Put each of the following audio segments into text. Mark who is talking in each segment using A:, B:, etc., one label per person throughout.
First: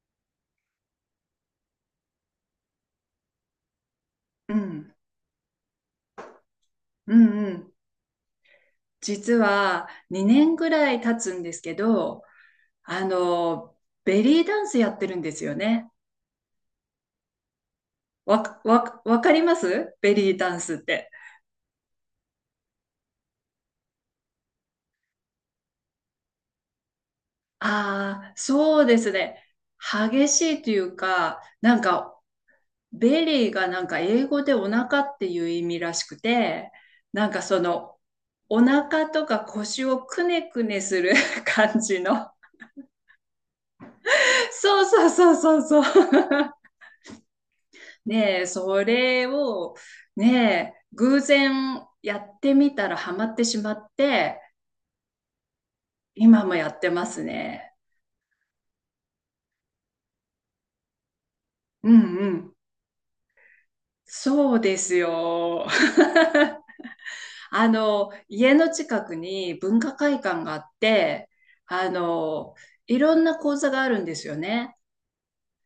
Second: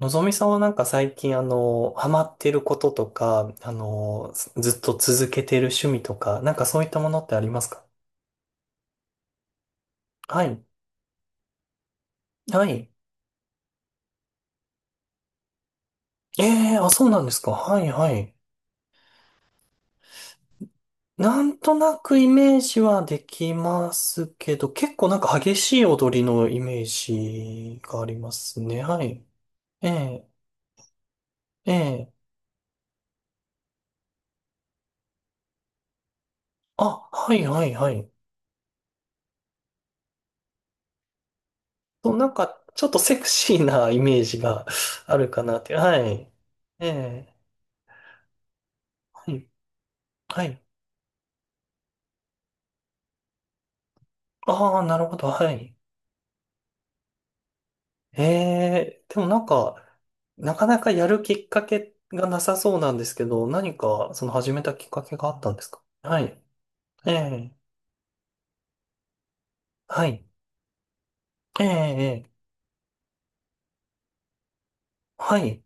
A: のぞみさんはなんか最近ハマってることとか、
B: う
A: ずっと
B: ん、
A: 続けてる趣味とか、なんかそういったも
B: う
A: のってあ
B: ん
A: り
B: う
A: ます
B: ん。
A: か？
B: 実は
A: は
B: 2年
A: い。
B: ぐらい経つんですけど、
A: はい。
B: あの、ベリーダンスやってるんですよね。
A: ええ、あ、そうなんですか。はい、はい。
B: わかりますベリーダンスって？
A: なんとなくイメージはできますけど、結構なんか激しい踊りのイメージがありま
B: ああ、
A: すね。
B: そうで
A: は
B: す
A: い。
B: ね。
A: ええ
B: 激しいというか、
A: え
B: なん
A: え、
B: か、ベリーがなんか英語でお腹っていう意味らしくて、
A: あ、
B: なん
A: は
B: か
A: い、はい、はい。
B: お腹とか腰をくねくねする 感じ
A: そう、な
B: の。
A: んかちょっとセクシーなイメージが
B: そうそう
A: ある
B: そ
A: かなっ
B: う
A: て。
B: そう
A: は
B: そう。
A: い。ええ、
B: ねえ、それ
A: はい。
B: を、
A: はい。
B: ねえ、偶然やってみたらハマってしまって、
A: ああ、なるほど、はい。
B: 今もやってますね。
A: ええ、でもなんか、なかなかやるきっか
B: う
A: け
B: ん
A: が
B: う
A: な
B: ん。
A: さそうなんですけど、何か、その始
B: そう
A: めた
B: で
A: きっ
B: す
A: かけがあったんで
B: よ。
A: すか？はい。ええ、
B: 家の近くに文化
A: は
B: 会
A: い。
B: 館があって、
A: ええ、
B: あ
A: ええ、
B: の、いろんな講座があるんですよね。
A: はい。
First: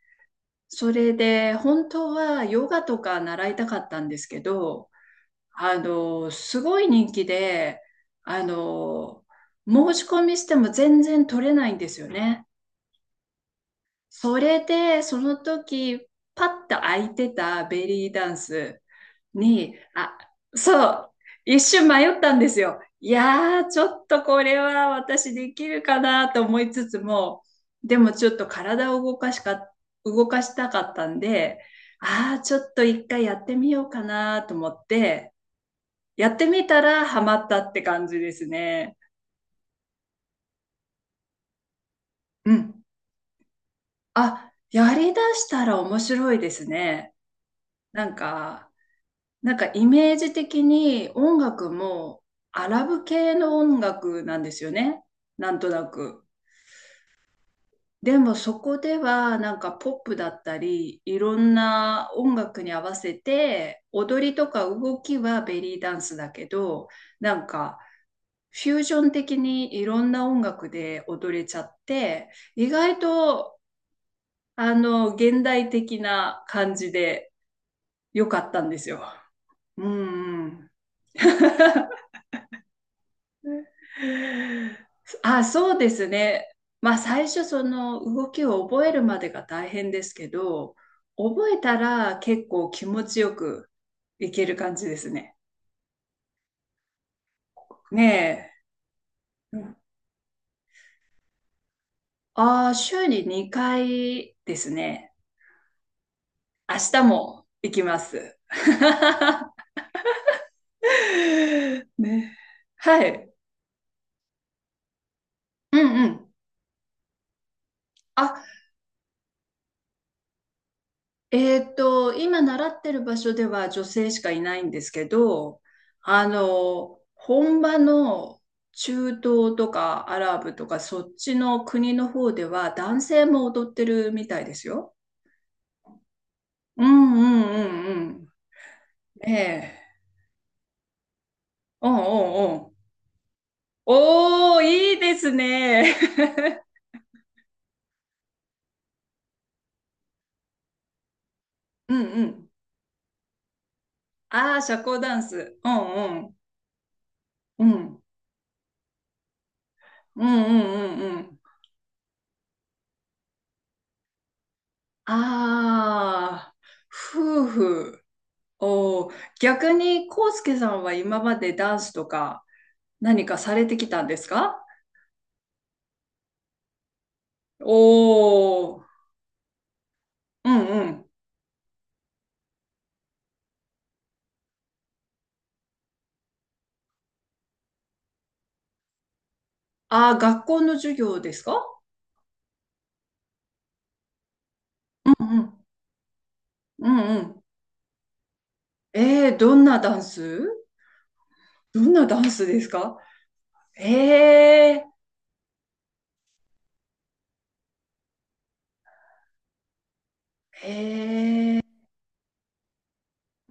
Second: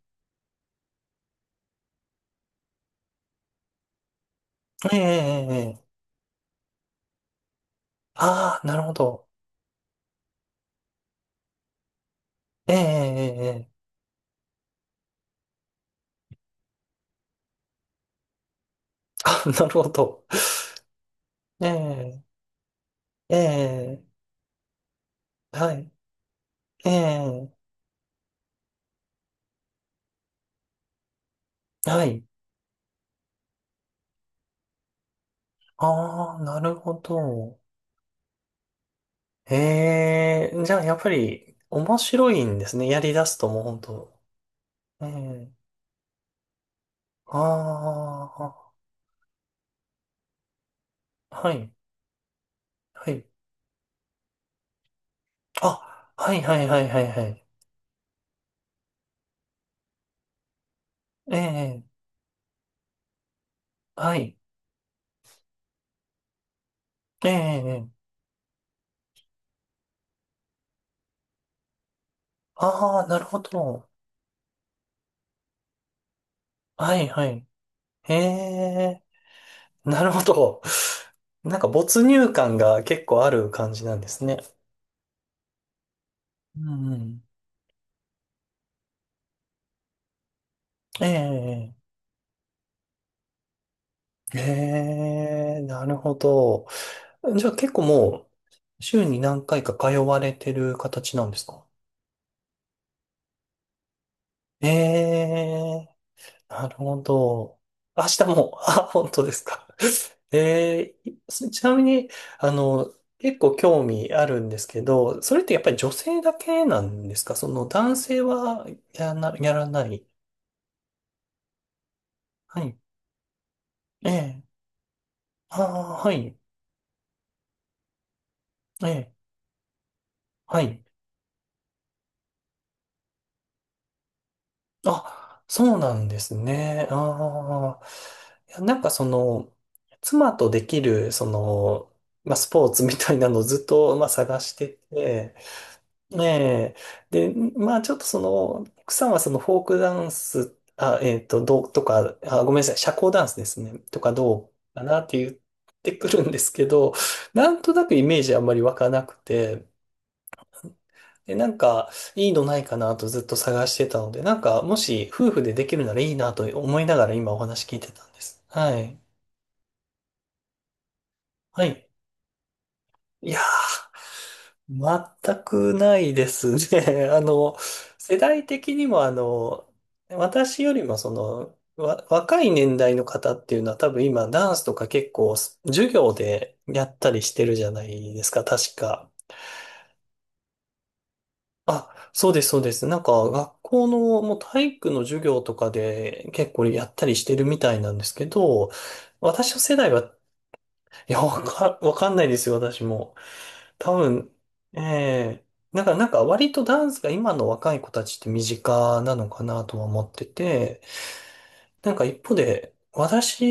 B: それで、本当はヨガとか習いたかったんですけど、
A: ええ、ええ、ええ、
B: すごい人気で、あ
A: ああ、なるほ
B: の、
A: ど。
B: 申し込みしても全然取れないんですよね。
A: ええ、ええ、ええ、
B: それで、その時、パッと空いてたベリーダンス
A: あ、なる
B: に、
A: ほ
B: あ、
A: ど。
B: そう、一
A: え
B: 瞬迷っ
A: え、
B: たんですよ。い
A: え
B: やー、ちょ
A: え、
B: っとこれは私でき
A: は
B: る
A: い。
B: かなと思いつ
A: え
B: つも、
A: え、
B: でもちょっと体を動かしたかったんで、
A: はい。
B: ちょっと一回やってみようかなと思って、や
A: あ
B: っ
A: あ、
B: て
A: な
B: み
A: る
B: た
A: ほ
B: らハマった
A: ど。
B: って感じですね。
A: ええ、じゃあやっぱり面白い
B: う
A: んです
B: ん。
A: ね。やり出すともう本当。
B: あ、や
A: え
B: りだし
A: え、
B: たら面白いですね。なん
A: あ
B: か、なんかイメージ的に音
A: あ、は
B: 楽
A: い、
B: もアラブ
A: はい。
B: 系の音楽なんですよね。なんとな
A: あ、
B: く。
A: はい、はい、はい、はい、はい。
B: でもそこではなんかポップだったり、い
A: え
B: ろん
A: え、
B: な音楽に合わせて、
A: は
B: 踊り
A: い、
B: とか動きはベリーダンスだけど、
A: え
B: なんか
A: え、
B: フュージョン的にいろんな音楽で踊れちゃって、意外
A: ああ、なるほ
B: と、
A: ど。
B: 現代的な感じ
A: はい、は
B: で
A: い。え
B: 良かったんですよ。
A: え、
B: う
A: なるほ
B: んう
A: ど。
B: ん。
A: なんか没入感が結構ある感じなんですね。
B: あ、そうですね。
A: うん
B: ま
A: う
B: あ、
A: ん。
B: 最初、その動きを覚えるまでが大変ですけど、
A: え
B: 覚え
A: え、
B: たら結構気持ちよくいける感じで
A: え
B: すね。
A: え、なるほど。じゃあ結構も
B: ね
A: う、週に何
B: え。う
A: 回か
B: ん
A: 通われてる形なんですか？
B: ああ、週に2回ですね。
A: ええ、なる
B: 明
A: ほ
B: 日も
A: ど。
B: 行きま
A: 明日
B: す。
A: も、あ、本当ですか。ちなみ に、
B: ね。はい。
A: 結構興味あるんですけど、それってやっぱ
B: う
A: り女
B: んう
A: 性
B: ん。
A: だけなんですか？その男性
B: あ、
A: はやらない。
B: 今
A: は
B: 習
A: い。
B: ってる場所では女
A: え
B: 性しかい
A: え。
B: ないんですけど、
A: ああ、はい。
B: 本場の
A: え
B: 中
A: え。
B: 東とかアラブ
A: は
B: とか
A: い。
B: そっちの国の方では男性も踊ってるみたいですよ。
A: あ、そうなんです
B: う
A: ね。
B: んうんう
A: ああ。
B: んうん。
A: いや、なんかその、
B: ねえ。
A: 妻とできる、そ
B: う
A: の、
B: んう
A: まあ、ス
B: んう
A: ポー
B: ん。
A: ツみたいなのをずっと、まあ、探し
B: おー、
A: て
B: いいです
A: て、
B: ね。
A: え え、で、まあちょっとその、奥さんはそのフォークダンス、あ、どうと
B: うん
A: か、
B: う
A: あ、
B: ん。
A: ごめんなさい、社交ダンスですね、とかど
B: ああ、
A: う
B: 社
A: かな
B: 交
A: って
B: ダン
A: 言っ
B: ス。う
A: てくる
B: んう
A: ん
B: ん。
A: ですけど、なん
B: う
A: となくイ
B: ん。
A: メージあんまり湧かなくて、
B: うんうんうんう
A: で、
B: ん。
A: なんか、いいのないかなとずっと探してたので、なんか、もし夫婦でできるならいいなと
B: ああ、
A: 思いながら今お
B: 夫
A: 話聞いて
B: 婦。
A: たんです。はい。
B: おー逆に、コウスケさんは今まで
A: は
B: ダン
A: い。
B: スとか何
A: い
B: か
A: や
B: されてきたんですか？
A: ー、全くないですね。世代的
B: おお
A: に
B: ー、
A: も
B: う
A: 私よ
B: ん
A: り
B: う
A: も
B: ん。
A: その、若い年代の方っていうのは多分今ダンスとか結構授業でやったりしてるじゃないですか、確か。
B: ああ、学校の授業ですか？
A: あ、そうです、そうです。なんか学校のもう体育の授
B: うん
A: 業
B: う
A: と
B: ん。
A: かで結構や
B: う
A: っ
B: ん
A: たり
B: う
A: して
B: ん。
A: るみたいなんですけど、
B: えー、
A: 私
B: ど
A: の
B: ん
A: 世
B: な
A: 代
B: ダン
A: は、
B: ス
A: いや、わか、
B: どん
A: わ
B: な
A: かん
B: ダ
A: ない
B: ン
A: で
B: ス
A: すよ、
B: です
A: 私
B: か？
A: も。多分、
B: え
A: え
B: え
A: え、なんか割とダンスが今の若い子たちって身近なのかなとは思って
B: ー、
A: て、
B: ええー、
A: なんか一方で、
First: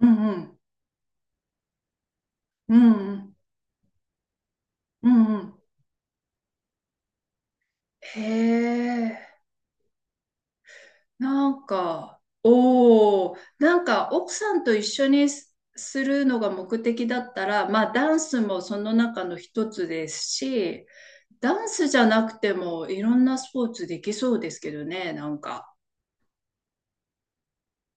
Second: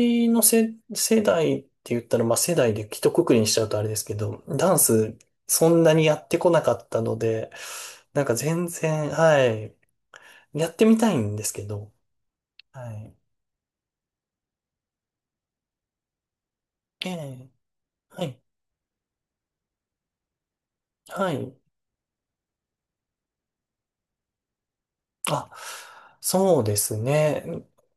B: うんう
A: の
B: ん。
A: 世代って言ったら、まあ世代
B: う
A: で
B: ん
A: 一
B: う
A: 括
B: ん。
A: りにしちゃうとあれですけど、ダン
B: う
A: ス
B: んうん。
A: そんなにやってこなかったので、な
B: へ
A: んか全然、
B: え。
A: はい、やってみたいんで
B: な
A: すけ
B: ん
A: ど、
B: か、
A: はい。
B: おお、なんか奥さんと一緒にすするのが目的
A: え
B: だった
A: え、
B: ら、まあダン
A: はい、
B: スもその中の一つですし、
A: はい。
B: ダンスじゃなくてもいろんなスポーツできそうですけどね、なん
A: あ、
B: か。
A: そうですね。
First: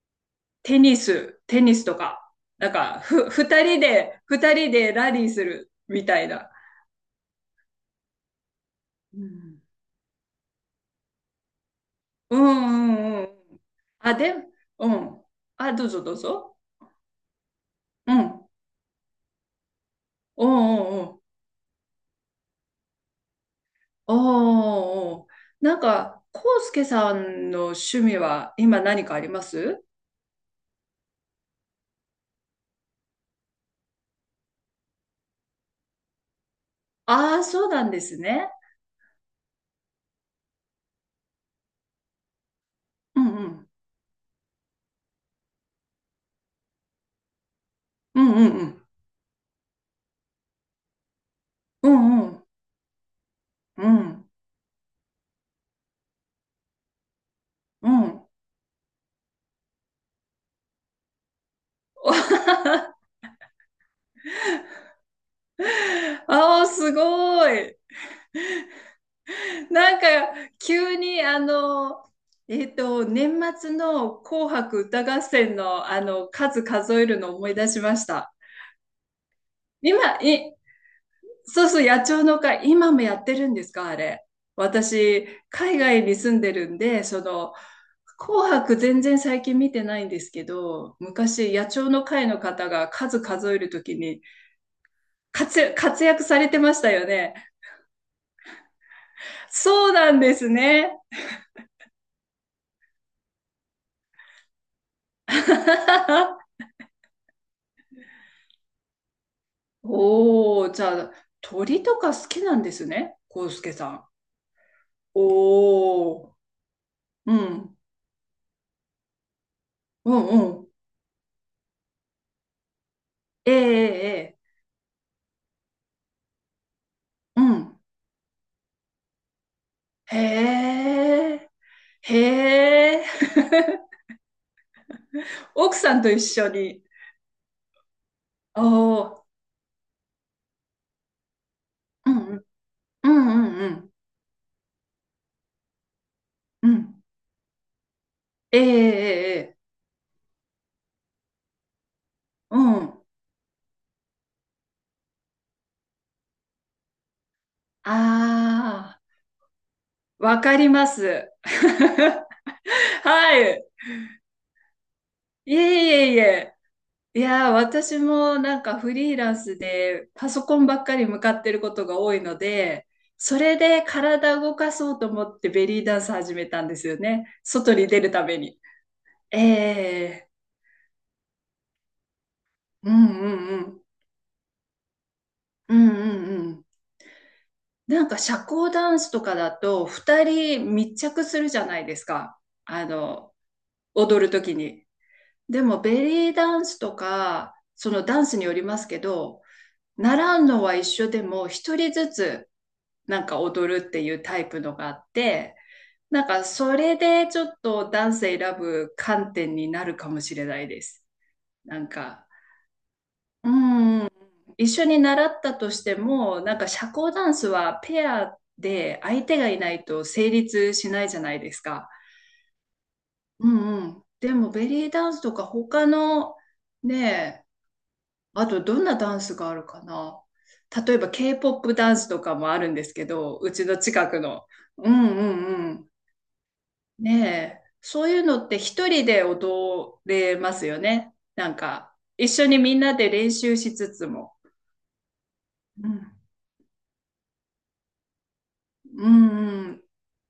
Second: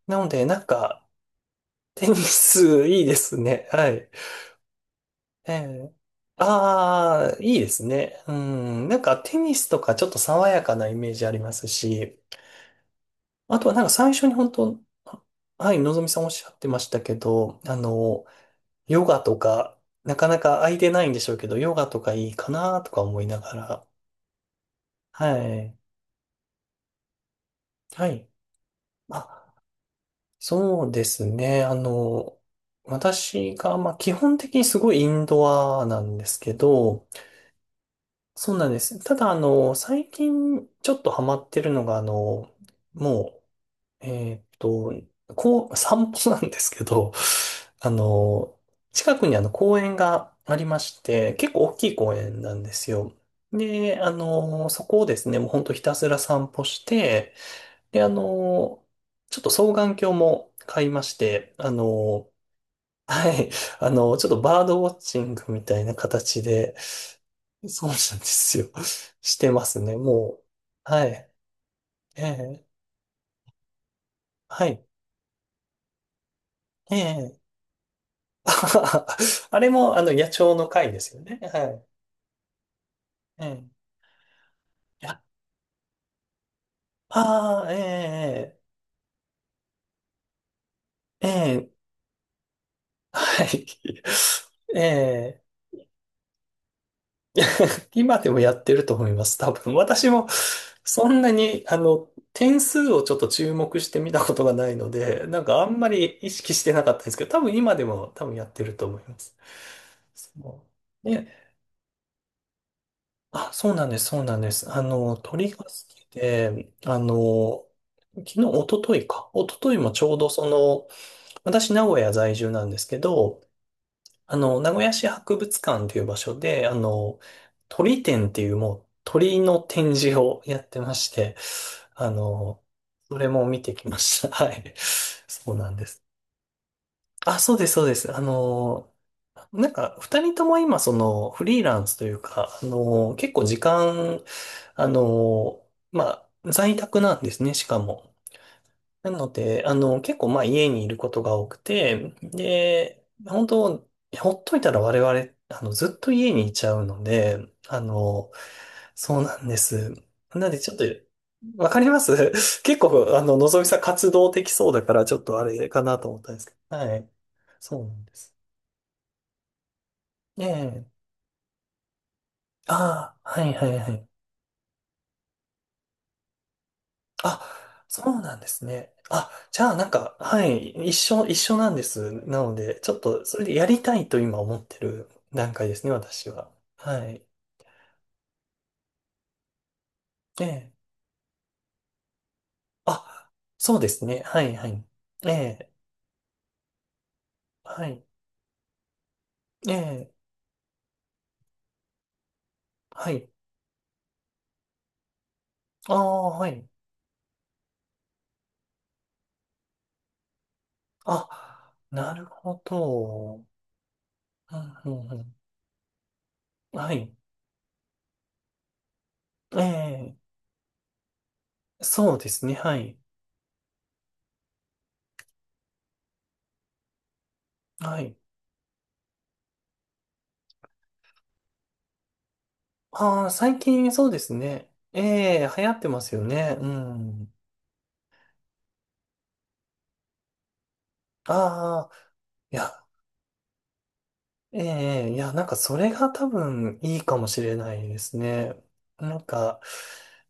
A: なので、なん
B: テニ
A: か、
B: ス、テニスと
A: テニ
B: か、なん
A: ス
B: か、
A: いいで
B: ふ、
A: す
B: 二
A: ね。
B: 人
A: はい。
B: で、二人でラリーす
A: え
B: る
A: え。
B: みたいな。
A: ああ、いいですね。うん。なんか
B: う
A: テニ
B: ん、
A: スとかちょっと爽やかなイメージありますし、
B: うんうんうん。
A: あとはなんか最
B: あ、
A: 初に
B: で、
A: 本当、
B: うん。
A: は
B: あ、
A: い、
B: どう
A: のぞ
B: ぞ
A: み
B: どう
A: さんおっしゃっ
B: ぞ。
A: てましたけど、
B: うん。
A: ヨガとか、なかな
B: う
A: か空い
B: んう
A: て
B: ん
A: な
B: う
A: いんで
B: ん。
A: しょうけど、ヨガとかいいかなとか思いながら。
B: お
A: は
B: ー、な
A: い。
B: んか、コウスケさんの趣
A: は
B: 味
A: い。
B: は今何かありま
A: あ、
B: す？
A: そうですね。私が、まあ基本的にすごいインドアなんですけど、
B: ああー、そうなんですね。
A: そうなんです。ただ、最近ちょっとハマってるのが、
B: うん
A: も
B: うん。
A: う、こう、散歩なんですけど、あ
B: うんうん
A: の、
B: うん。
A: 近くにあの公園がありまして、結構大き
B: う
A: い公
B: んう
A: 園
B: ん。
A: なんですよ。
B: う
A: で、
B: ん
A: そこをですね、もうほんとひたすら散歩して、
B: う
A: で、
B: ん。
A: ちょっと双眼鏡も買いまして、はい、ちょっとバードウォッチングみたいな形
B: ああ、
A: で、
B: すごい。
A: そうなんですよ。してますね、
B: なんか、
A: もう。
B: 急
A: は
B: に、
A: い。ええ、
B: 年末の紅
A: は
B: 白
A: い。
B: 歌合戦の、数
A: え
B: 数えるのを
A: え。
B: 思い出しました。
A: あれも、
B: 今、
A: 野鳥
B: い
A: の会ですよね。は
B: そうそ
A: い。
B: う、野鳥の会、今もやって
A: え
B: るんで
A: え。
B: すか、あれ？
A: や、
B: 私、海外に住んでるんで、
A: ああ、
B: 紅
A: え
B: 白全然最近見てないんですけど、
A: え、え
B: 昔、
A: え、
B: 野
A: ええ、
B: 鳥の会の方が数
A: は
B: 数え
A: い。
B: るとき に
A: ええ、
B: 活躍されてましたよね。
A: 今でもやってると思います、多分。
B: そう
A: 私
B: なん
A: も、
B: ですね。
A: そんなに、点数をちょっと注目してみたことがないので、なんかあんまり意識 してなかったんですけど、多分今でも多分やってると思います。そ
B: おー、じゃ
A: う。
B: あ、
A: ね。
B: 鳥とか好きなんですね、康
A: あ、そ
B: 介
A: うな
B: さ
A: んです、
B: ん。
A: そうなんです。鳥が好き
B: おー、
A: で、
B: うん、
A: 昨日、一昨日か。一昨日もち
B: う
A: ょう
B: ん、
A: どそ
B: うん。
A: の、私、名古屋在住なんですけど、
B: ええええ
A: 名古屋市博物館という場所で、
B: うん。
A: 鳥展っていうもう鳥の展示をやっ
B: へ
A: てまして、
B: え。
A: あ
B: へ
A: の、
B: え。
A: それも見て きました。はい。そうな
B: 奥
A: んで
B: さん
A: す。
B: と一緒に。
A: あ、そうです、そうです。
B: おお。
A: なんか、二人とも今、その、フリーランスと
B: う
A: い
B: ん
A: う
B: うん。
A: か、
B: う
A: 結
B: ん
A: 構
B: うん
A: 時
B: うん。
A: 間、あのまあ、
B: う
A: 在宅
B: ん。
A: なんですね、しかも。
B: えええ
A: なの
B: えええ。
A: で、結構まあ家にいることが多くて、
B: うん。
A: で、本当、ほっといたら我々、ずっと家にいちゃうので、あの、
B: ああ、
A: そうなんです。
B: わ
A: なの
B: か
A: でち
B: り
A: ょっと、
B: ます。
A: わかりま す 結構、
B: は
A: のぞ
B: い。
A: みさん活動的そうだから、ちょっとあ
B: い
A: れか
B: え
A: なと
B: いえい
A: 思ったんですけ
B: え。
A: ど。はい。
B: いやー、
A: そうな
B: 私
A: んです。
B: もなんかフリーランスでパ
A: え
B: ソコンばっか
A: え。
B: り向かってることが多いの
A: あ
B: で、
A: あ、
B: そ
A: はい
B: れ
A: はい
B: で
A: はい。
B: 体動かそうと思ってベリーダンス始めたんですよね。外
A: あ、
B: に出
A: そ
B: る
A: う
B: た
A: な
B: め
A: んで
B: に。
A: すね。あ、
B: え
A: じゃあなんか、
B: え
A: はい、一緒なんです。なので、
B: う
A: ちょっ
B: ん
A: と
B: う
A: それ
B: ん
A: で
B: う
A: やり
B: ん。
A: たいと今思ってる段階
B: う
A: です
B: ん
A: ね、私
B: う
A: は。
B: ん
A: はい。
B: なんか社交ダンスとかだと2
A: え
B: 人
A: え。
B: 密着するじゃないですか。あ
A: あ、
B: の、
A: そうですね。
B: 踊る
A: は
B: とき
A: い、は
B: に。
A: い。え
B: で
A: え、
B: もベリーダンスとか、
A: は
B: そ
A: い。
B: のダンスによりますけど、
A: ええ、
B: 習うのは一緒でも一人ずつ
A: は
B: なん
A: い。
B: か踊るっていうタイプのがあって、
A: あ
B: なん
A: あ、
B: か
A: はい。
B: それでちょっとダンス選ぶ観点になるかもしれないです。
A: あ、
B: なん
A: なる
B: か
A: ほど。うん
B: うん、一緒
A: う
B: に
A: んう
B: 習
A: ん。
B: ったとしても、なんか社
A: はい。
B: 交ダンスはペアで相手がい
A: え
B: ないと
A: え、
B: 成立しないじゃないですか。
A: そうですね。はい。
B: うんうん。でもベリーダンスとか他のね、
A: はい。
B: あとどんなダンスがあるかな。例えば K-POP ダンスとかもあるんですけ
A: ああ、
B: ど、う
A: 最
B: ちの
A: 近そ
B: 近
A: うで
B: く
A: す
B: の。
A: ね。
B: う
A: え
B: んうん
A: え、流行
B: う
A: って
B: ん。
A: ますよね。う
B: ね
A: ん。
B: え、そういうのって一人で踊れますよね。なん
A: ああ。
B: か一緒
A: い
B: にみん
A: や、
B: なで練習しつつも。
A: ええ、いや、なんかそ
B: う
A: れが
B: ん
A: 多分いいかもしれないですね。
B: う
A: なん
B: ん
A: か、
B: うん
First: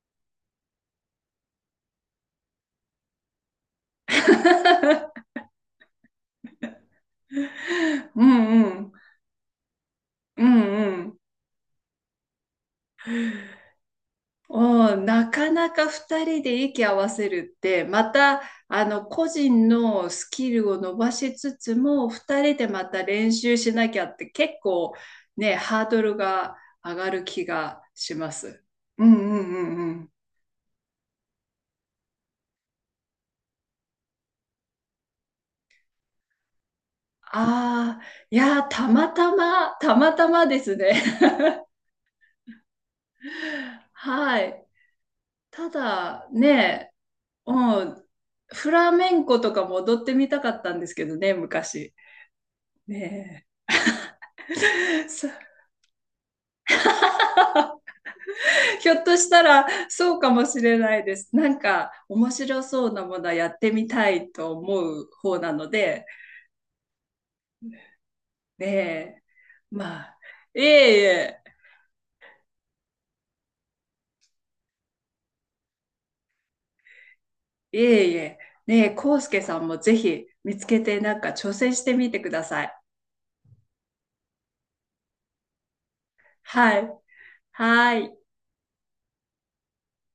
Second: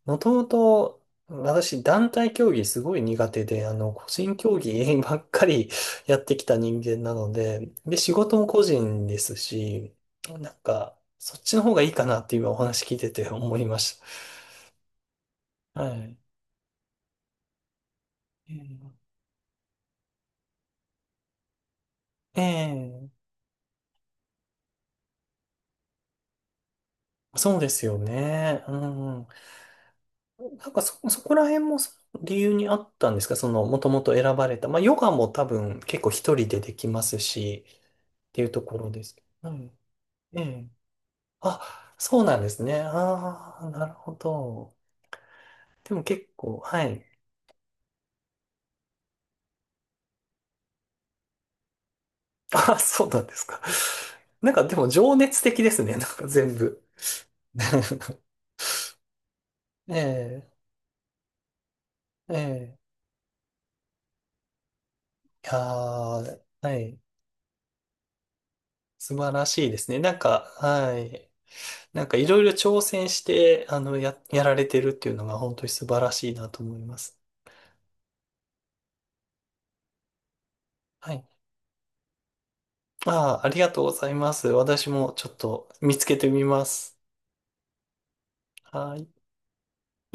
A: もともと私団体競技すごい苦手で、個人競技ばっ かりやってきた人間なので、で、仕
B: う
A: 事も個
B: んうん。
A: 人ですし、
B: う
A: なん
B: ん
A: か、
B: うん。
A: そっちの方がいいかなって今お話聞いてて思いまし
B: おーなかな
A: た。
B: か
A: はい。
B: 二人で息合わせるって、また、
A: え
B: 個人のスキルを伸ばしつつも、二人でまた
A: え、ええ、
B: 練習しなきゃって結構ね、ハードルが上がる気
A: そうで
B: が
A: すよ
B: しま
A: ね。
B: す。
A: う
B: うん
A: んう
B: う
A: ん。
B: んうんうん。
A: なんかそこら辺もその理由にあったんですか？その、もともと選ばれた。まあ、ヨガも多分結構一人でできますし、
B: ああ、
A: っ
B: い
A: ていう
B: や
A: と
B: ー、
A: こ
B: た
A: ろで
B: ま
A: すけ
B: た
A: ど。う
B: ま、
A: ん。
B: たまた
A: え
B: まで
A: え。
B: すね。
A: あ、そうなんですね。ああ、な るほ
B: はい。
A: ど。
B: た
A: でも結
B: だ
A: 構、は
B: ね、
A: い。
B: もう、フラメンコとかも踊ってみたかったんですけどね、昔。
A: あ、そうなんです
B: ね
A: か。なんかでも
B: え。
A: 情 熱的ですね。なんか全部。
B: ひょっとしたらそうか
A: え
B: もしれないです。なんか面
A: え、
B: 白
A: え
B: そ
A: え。
B: うなものはやってみたいと思う方
A: いや
B: なので、
A: ー、はい。
B: ね
A: 素
B: え。
A: 晴らしいですね。
B: ま
A: なん
B: あ、
A: か、
B: い
A: は
B: えい
A: い。
B: え、
A: なんかいろいろ挑戦して、やられてるっていうのが本当に素晴らしいなと思います。
B: いえいえ。ねえ、コウスケさんもぜひ見つけて
A: は
B: なん
A: い。
B: か挑戦してみてください。
A: ああ、ありがとうございます。私もちょっと見つけてみま
B: は
A: す。
B: い。はい。
A: はい。